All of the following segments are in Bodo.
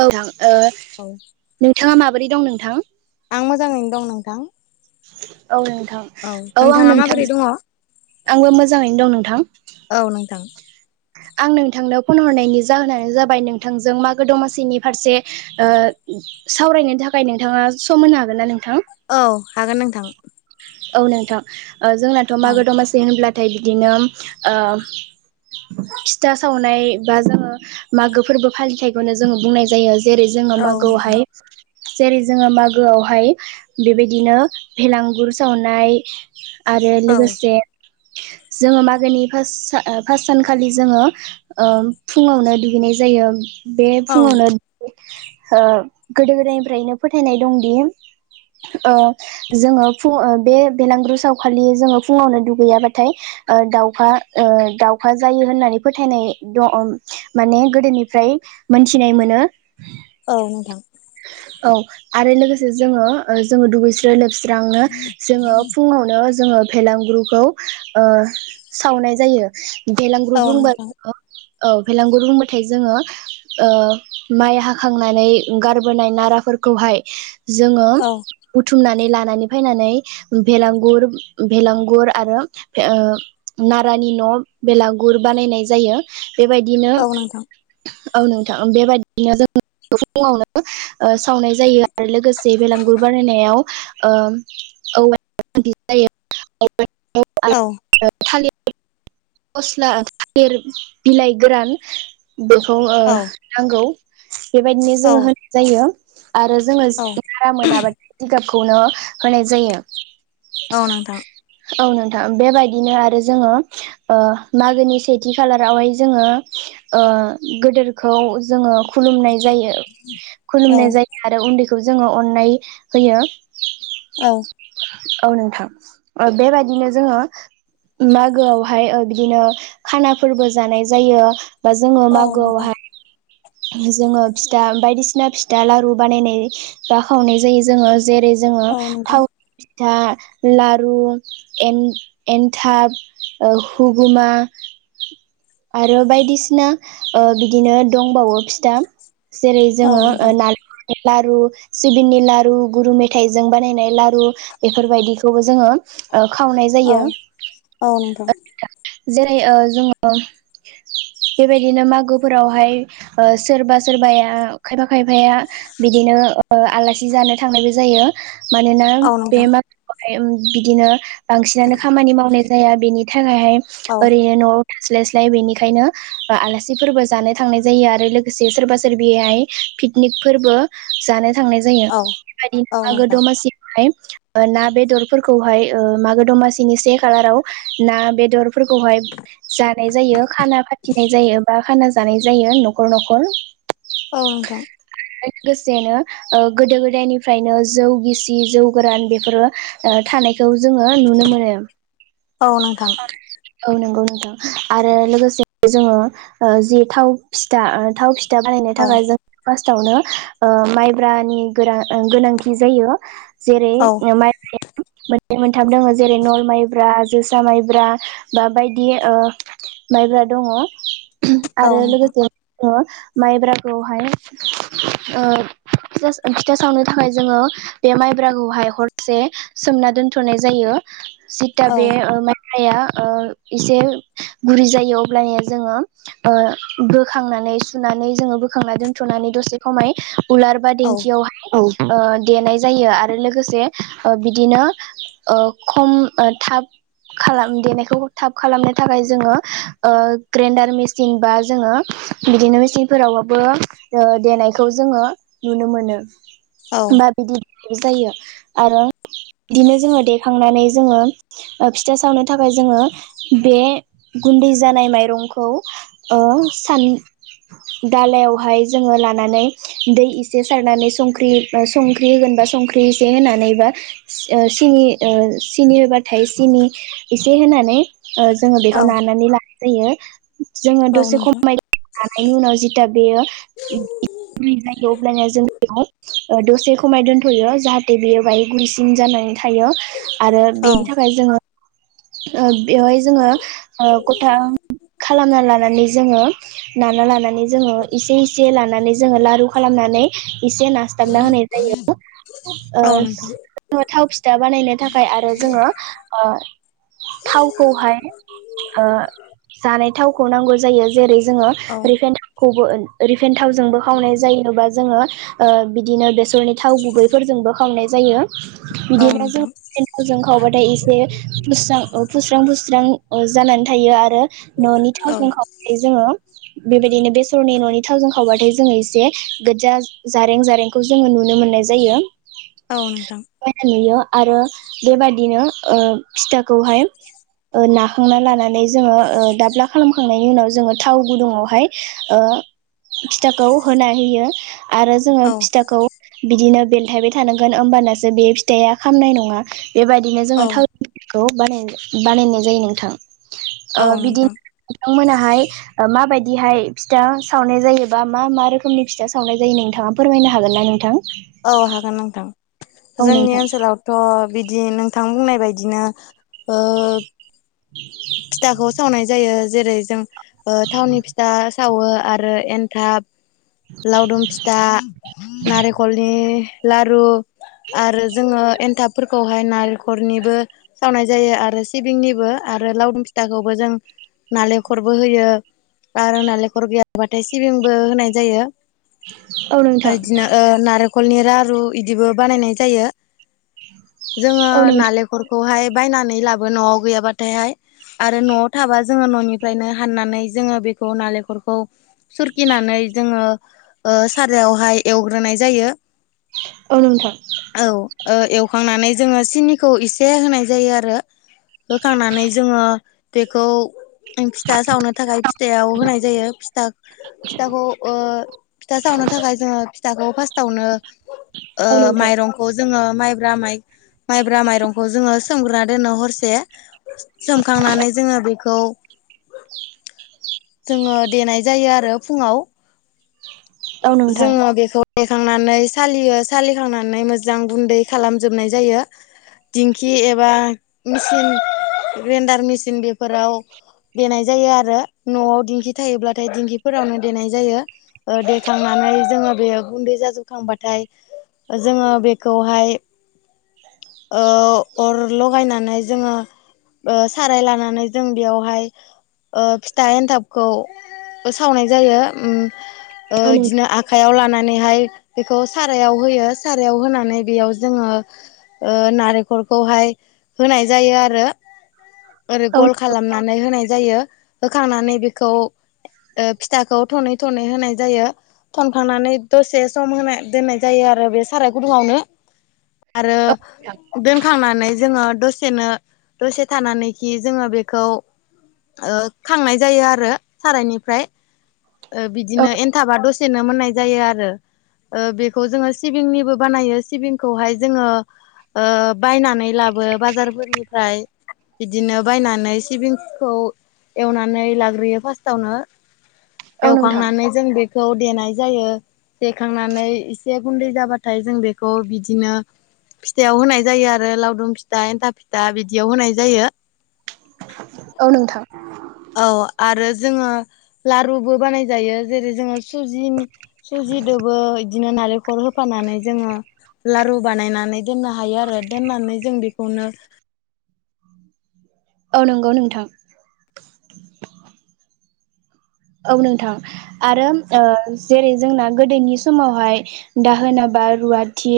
औ [unintelligible] ओ औ नोंथाङा माबोरै दं नोंथां? आं मोजाङैनो दं नोंथां। औ नोंथां औ आं नोंथाङा माबोरै दङ नोंथांजों आंबो मोजाङैनो दं नोंथां। औ नोंथां। आं नोंथांनो फन हरनायनि जाहोनानो जाबाय नोंथांजों मागो दमासिनि फारसे ओ सावरायनो थाखाय नोंथाङा सम होनो हागोन ना नोंथां? औ हागोन नोंथां। औ नोंथां ओ जोंनाथ' औ मागो दमासि होनब्लाथाय बिदिनो ओ फिथा सावनाय बा जोङो मागो फोरबो फालिथाइखौनो जोङो बुंनाय जायो जेरै- जोङो औ नोंथां मागोआवहाय जेरै- जोङो मागोआवहाय बेबायदिनो फेलांगुर सावनाय आरो औ लोगोसे जोङो मागोनि फास ओ फास सानखालि जोङो ओ फुङावनो दुगैनाय जायो बे औ फुङावनो ओ गोदो गोदायनिफ्रायनो फोथायनाय दंदि ओ जोङो फुं ओ बे बेलांगुर सावखालि जोङो फुङावनो दुगैयाबाथाय ओ दाउखा ओ दाउ खा जायो होननानै फोथायनाय द' ओ माने गोदोनिफ्राय मोनथिनाय मोनो। औ नोंथां। औ आरो लोगोसे जोङो ओ जोङो दुगैस्रो लोबस्रांनो जोङो फुङावनो जोङो फेलांगुरखौ ओ सावनाय जायो। बेलांगुर औ बुबा नोंथां जोङो औ भेलांगुर बुंबाथाय जोङो ओ माइ हाखांनानै गारबोनाय नाराफोरखौहाय जोङो औ बुथुमनानै लानानै फायनानै भेलांगुर भेलांगुर आरो ओ नारानि न' बेलागुर बानायनाय जायो बेबायदिनो औ नोंथां औ नोंथां बेबायदिनो जों [unintelligible] ओ सावनाय जायो आरो लोगोसे बेलांगुर बानायनायाव ओ [unintelligible] औ ओ थालि फस्ला थालिर बिलाइ गोरान बेखौ ओ औ नांगौ बेबायदिनो औ जोङो होनाय जायो आरो जोङो औ [inaudible] रा मोनाबादि जिगापखौनो होनाय जायो। औ नोंथां। औ नोंथां बेबायदिनो आरो जोङो ओ मागोनि सेथि खालारावहाय जोङो ओ गोदोरखौ जोङो खुलुमनाय जायो औ खुलुमनाय जाय आरो उन्दैखौ जोङो अन्नाय होयो। औ औ नोंथां ओ बेबायदिनो जोङो मागोआव हाय ओ बिदिनो खानाफोरबो जानाय जायो बा जोङो औ नोंथां मागोआवहाय जोङो फिथा बायदिसिना फिथा लारु बानायनाय बा खावनाय जायो जोङो जेर- जोङो औ नोंथां थावनि फिथा लारु एन-एनथाब ओ हुगुमा आरो बायदिसिना ओ बिदिनो दंबावो फिथा जेरै- औ जोङो ओ नोंथां नारि [inaudible] लारु सिबिंनि लारु गुरु मेथाइजों बानायनाय लारु बेफोरबायदिखौबो जोङो ओ खावनाय औ जायो। औ नंगौ जेरै जोङो बेबायदिनो मागोफोरावहाय सोरबा सोरबाया खायफा खायफाया बिदिनो आलासि जानो थांनायबो जायो मानोना औ बे नोंथां मा बिदिनो बांसिनानो खामानि मावनाय जाया बेनि थाखायहाय औ ओरैनो न' स्लाय स्लाय बेनिखायनो आलासिफोरबो जानो थांनाय जायो आरो लोगोसे सोरबा सोरबिहाय पिकनिक फोरबो जानो थांनाय जायो औ बेबायदिनो औ मागो नोंथां दमासियावहाय ना बेदरफोरखौहाय मागो दमासिनि से खालाराव ना बेदर फोरखौहाय जानाय जायो खाना फाथिनाय जायो बा खाना जानाय जायो न'खर न'खर औ नोंथां गो लोगोसेनो गोदो गोदायनिफ्रायनो जौ गिसि जौ गोरान बेफोरो थानाय बेखौ जोङो नुनो मोनो औ नोंथां औ नंगौ नोंथां आरो लोगोसे जोङो जि थाव फिथा थाव बिथा बाहायनो औ थाखाय जों फार्स्टावनो माइब्रानि गोरां गोनांथि जायो जेरै औ माइबाया मोनै मोनथाम दङ जेरै नल माइब्रा जोसा माइब्रा बा बायदि माइब्रा दङ औ आरो नोंथां लोगोसे माइब्राखौहाय ओ खिथा सावनो थाखाय जोङो बे माइब्राखौहाय हरसे सोमना दोनथ'नाय जायो सिता औ बे मलाया ओ एसे गुरै जायो अब्लानिया जोङो ओ बोखांनानै सुनानै जोङो बोखांनानै दोन्थ'नानै दसे खमाय उलार बा औ देंखियावह देनाय जायो आरो लोगोसे बिदिनो खम थाब खालाम देनाय थ थाब खालामनो थाखाय जोङो ग्रेन्डार मेसिन बा जोङो बिदिनो मेचनफोरावबाबो देनायखौ जोङो नुनो मोनो बा बिदि जायो आरो बिदिनो जोङो देखांनानै जोङो फिथा सावनो थाखाय जोङो बे गुन्दै जानाय माइरंखौ सान दालायावहाय जोङो लानानै दै इसे सारनानै संख्रि संख्रि होगोन बा संख्रि एसे होनानै बा ओ सिनि ओ सिनि होबाथाय सिनि इसे होनानै ओ जोंङो औ बेखौ नानानै लानाय जायो जोंङो औ दसे नोंथां खमाय लानायनि उनाव जेथिया बेयो जायो अब्लानो जों बेयाव दसे खमाय दोनथ'यो जाहाथे बियो बाय गुरैसिन जानानै थायो आरो बेनि थाखाय जोङो बेवहाय जोङो गथा औ खालामना लानानै जोङो नाना लानानै जोङो एसे एसे लानानै जोङो लारु खालामनानै एसे ना थामना होनाय जायो औ ओ नोंथां थाव फिथा बानायनो थाखाय आरो जोङो थावखौहाय ओ जानाय थावखौ नांगौ जायो जेरै जोङो औ रिफाइन खौबो रिफेन थावजोंबो खावनाय जायोे बा जोङो ओ बिदिनो बेसरनि थाव गुबैफोरजोंबो खावनाय जायो औ बिदिनो जों नोंथां रिफाइन थावजों खावबाथाय एसे फुस्रां फुस्रां फुस्रां जानानै थायो आरो न'नि औ थावजों खाव बे जोङो बेबायदिनो बेसरनि न'नि थावजों खावबाथाय जोङो एसे गोज्जा जारें जारें खौ जोङो नुनो मोननाय जायो औ नोंथां मायना नुयो आरो बेबादिनो ओ फिथाखौहाय ओ नाखांना लानानै जोङो ओ दाब्ला खालामखांनायनि उनाव जोङो थाव गुदुङावहाय ओ फिथाखौ होना होयो आरो जोङो औ फिथाखौ बिदिनो बेलथायबाय थानांगोन ओमबानासो बे फिथाया खामनाय नङा बेबायदिनो औ जोङो थाव खौ बानाय बानायनाय जायो नोंथां औ बिदिन नोंथां नोंथांमोनाहाय ओ माबायदिहाय फिथा सावनाय जायो बा मा मा रोखोमनि फिथा सावनाय जायो नोंथाङा फोरमायनो हागोन ना नोंथां औ हागोन नोंथां औ जोंनि नोंथां ओनसोलाव थ' बिदि नोंथां बुंनाय बायदिनो ओ [inaudible] फिथाखौ सावनाय जायो जेरै जों ओ थावनि फिथ था सावो आरो एन्थाब लावदुम फिथा नारेख खलनि लारु आरो जोङो एन्थाबफोरखौहाय नारेखरनिबो सावनाय जायो आरो सिबिंनिबो आरो लावदुम फिथाखौबो जों नालेखरबो होयो आरो नालेखर गैयाबाथाय सिबिंबो होनाय जायो औ [unintelligible] [inaudible] नोंथां इदिनो ओ नारेखलनि रारु इदिबो बानायनाय जायो जोंङो औ नाले खरखौहाय बायनानै लाबो न'आव गैयाबा थायहाय आरो न'आव थाबा जोङो न'निफ्रायनो हाननानै जोङो बेखौ नालेखरखौ सुरखिनानै जोङो ओ सारायावहाय एवग्रोनाय जायो औ नोंथां औ ओ एवखांनानै जोङो सिनिखौ एसे होनाय जायो आरो [unintelligible] खांनानै जोङो बेखौ [unintelligible] फिथा सावनो थाखाय फिथायाव होनाय जायो फिथा फिथाखौ ओ फिथा सावनो थाखाय जोङो बि फिथाखौ फास्टावनो ओ औ नोंथां माइरं खौ जोङो माइब्रा माइ माइब्रा माइरंखौ जोङो सोमग्रोना दोननो हरसे सोमखांनानै जोङो बेखौ जोङो देनाय जायो आरो फुङाव औ नोंथां जोङो बेखौ देखांनानै सालियो सालिखांनानै मोजां गुन्दै खालामजोबनाय जायो। दिंखि एबा मिचिन ग्रेन्डार मिसिन बेफोराव देनाय जायो आरो न'आव दिंखि थायोब्लाथाय दिंखिफोरावनो देनाय जायो ओ देखांनानै जोङो बे गुन्दै जाजोबखांबाथाय जोङो बेखौहाय ओ अर लगायनानै जोङो ओ साराय लानानै जों बेयावहाय ओ फि फिथा एन्थाबखौ सावनाय जायो उम ओ औ नोंथां औ नों इदिनो [unintelligible] खायाव लानानैहाय बेखौ सारायाव होयो सारायाव होनानै बेयाव जोङो ओ नारेखरखौहाय होनाय जायो आरो ओरै औ गल खालामनानै होनाय जायो होखांनानै बेखौ ऐ फिथाखौ थनै थनै होनाय जायो थनखांनानै दसे सम होनाय दोननाय जायो आरो बे साराय गुदुंआवनो आरो दोनखांनानै जोङो दस सेनो दसे थानानैखि जोङो बेखौ ओ खांनाय जायो आरो सारायनिफ्राय ओ औ बिदिनो एन्थाबा दसेनो मोननाय जायो आरो ओ बेखौ जोङो सिबिंनिबो बानायो सिबिंखौहाय जोङो ओ बायनानै लाबो बाजारफोरनिफ्राय बिदिनो बायनानै सिबिंखौ एवनानै लाग्रोयो फार्स्टावनो औ नोंथां एवखांनानै जों बे खौ देनाय जायो देखांनानै एसे गुन्दै जाबाथाय जों बेखौ बिदिनो फिथायाव होनाय जायो आरो लावदुम फिथा एन्था फिथा बिदियाव होनाय जायो औ नोंथां औ आरो जोङो लारुबो बानाय जायो जेरै जोङो सुजिनि सुजिदोबो बिदिनो नारेंखल हो फानानै जोङो लारु बानायनानै दोननो हायो आरो दोननानै जों बेखौनो औ नंगौ नोंथां औ नोंथां आरो ओ जेरै जोंना गोदोनि समावहाय दाहोनाबा रुवाथि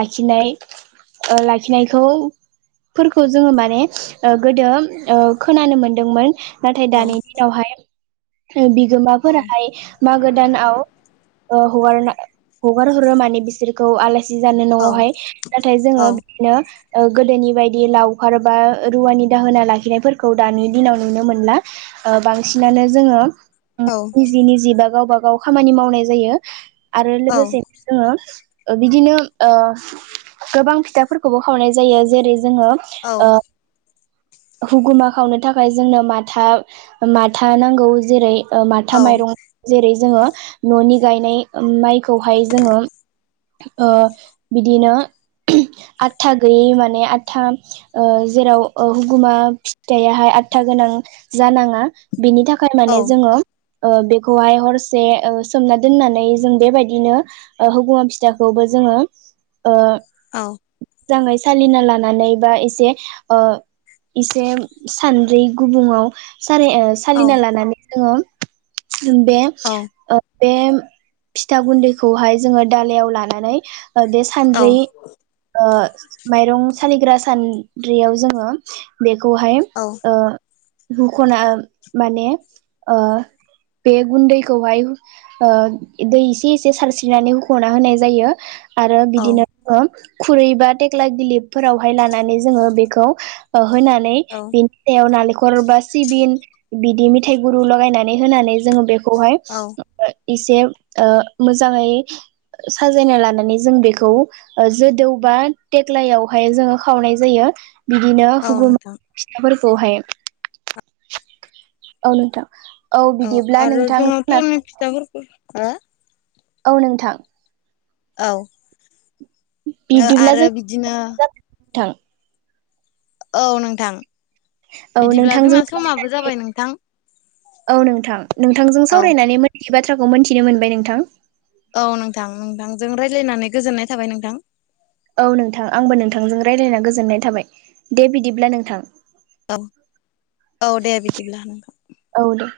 लाखिनाय ओ लाखिनायखौ फोरखौ जोङो माने गोदो खोनानो मोनदोंमोन नाथाय औ दानि दिनावहाय औ बिगोमाफोराहाय मागो दानाव ओ हगारना हगार हरा माने बिसोरखौ आला सि जानो औ न'आवहाय नाथाय औ जोङो बिदिनो ओ गोदोनि बायदि लावखार बा रुवानि दाहोना लाखिनायफोरखौ दानि दिनाव नुनो मोनला ओ बांसिनानो जोङो निजि निजि बा गावबा गाव खामानि मावनाय जायो आरो औ लोगोसेनो जोङो बिदिनो ओ गोबां फिथाफोर खौबो खावनाय जायो जेरै जोङो औ ओ हुगुमा खावनो थाखाय जोंनो माथा माथा नां खौ जेरै ओ माथा माइरं जेरै जोङो न'नि गायनाय माइखौहाय जोङो ओ बिदिनो आटथा गैयै माने आतथा ओ जेराव हुगुमा फिटथायाहाय आदथा गोनां जानाङा बेनि थाखाय थाखाय औ माने जोङो ओ बेखौहाय हरसे सोमना दोननानै जों बेबायदिनो ओ हगुमा फिथायखौबो जोङो ओ औ मोजाङै सालिना लानानै बा एसे ओ इसे सान्द्रि गुबुङाव सारि एस सालिना लानानै जोङो जों बे औ बे फिथा गुन्दैखौहाय जोङो दालायाव लानानै बे सानद्रै ओ माइरं सालिग्रा सान्द्रियाव जोङो बेखौहाय ओ हुखना माने ओ बे गुन्दैखौहाय ओ दै एसे एसे सारस्रिनानै होख'ना होनाय जायो। आरो बिदि औ नाङो खुरै बा थेख्ला गिलिपफोरावहाय लानानै जोङो बेखौ होनानै औ बिनि सायाव नालेंखर बा सिबिन बिदि मिथाइ गुरु लगायनानै होनानै जोङो बेखौहाय औ एसे ओ मोजाङै साजायना लानानै जों बेखौ ओ जोदौ बा देग्लायावहाय जोङो खावनाय जायो बिदिनो औ हुगुल नोंथां फिथायफोरखौहाय औ नोंथां औ बिदिब्ला नोंथां आरोथ' जोंना गेमनि फिथाफोरखौ हो औ नोंथां औ बिब्दिब्ला आरो जों [unintelligible] बिदिनो नोंथां औ नोंथां औ बिदिब्ला नोंथांजों जोंना समाबो सावरायनानै जाबाय नोंथां। औ नोंथां नोंथांजों औ सावरायनानै मोनथि बाथ्राखौ मोनथिनो मोनबाय नोंथां। औ नोंथां नोंथांजों रायज्लायनानै गोजोननाय थाबाय नोंथां। औ नोंथां आंबो नोंथांजों रायज्लायना गोजोननाय थाबाय दे बिदिब्ला नोंथां। औ औ दे बिदिब्ला नोंथां। औ दे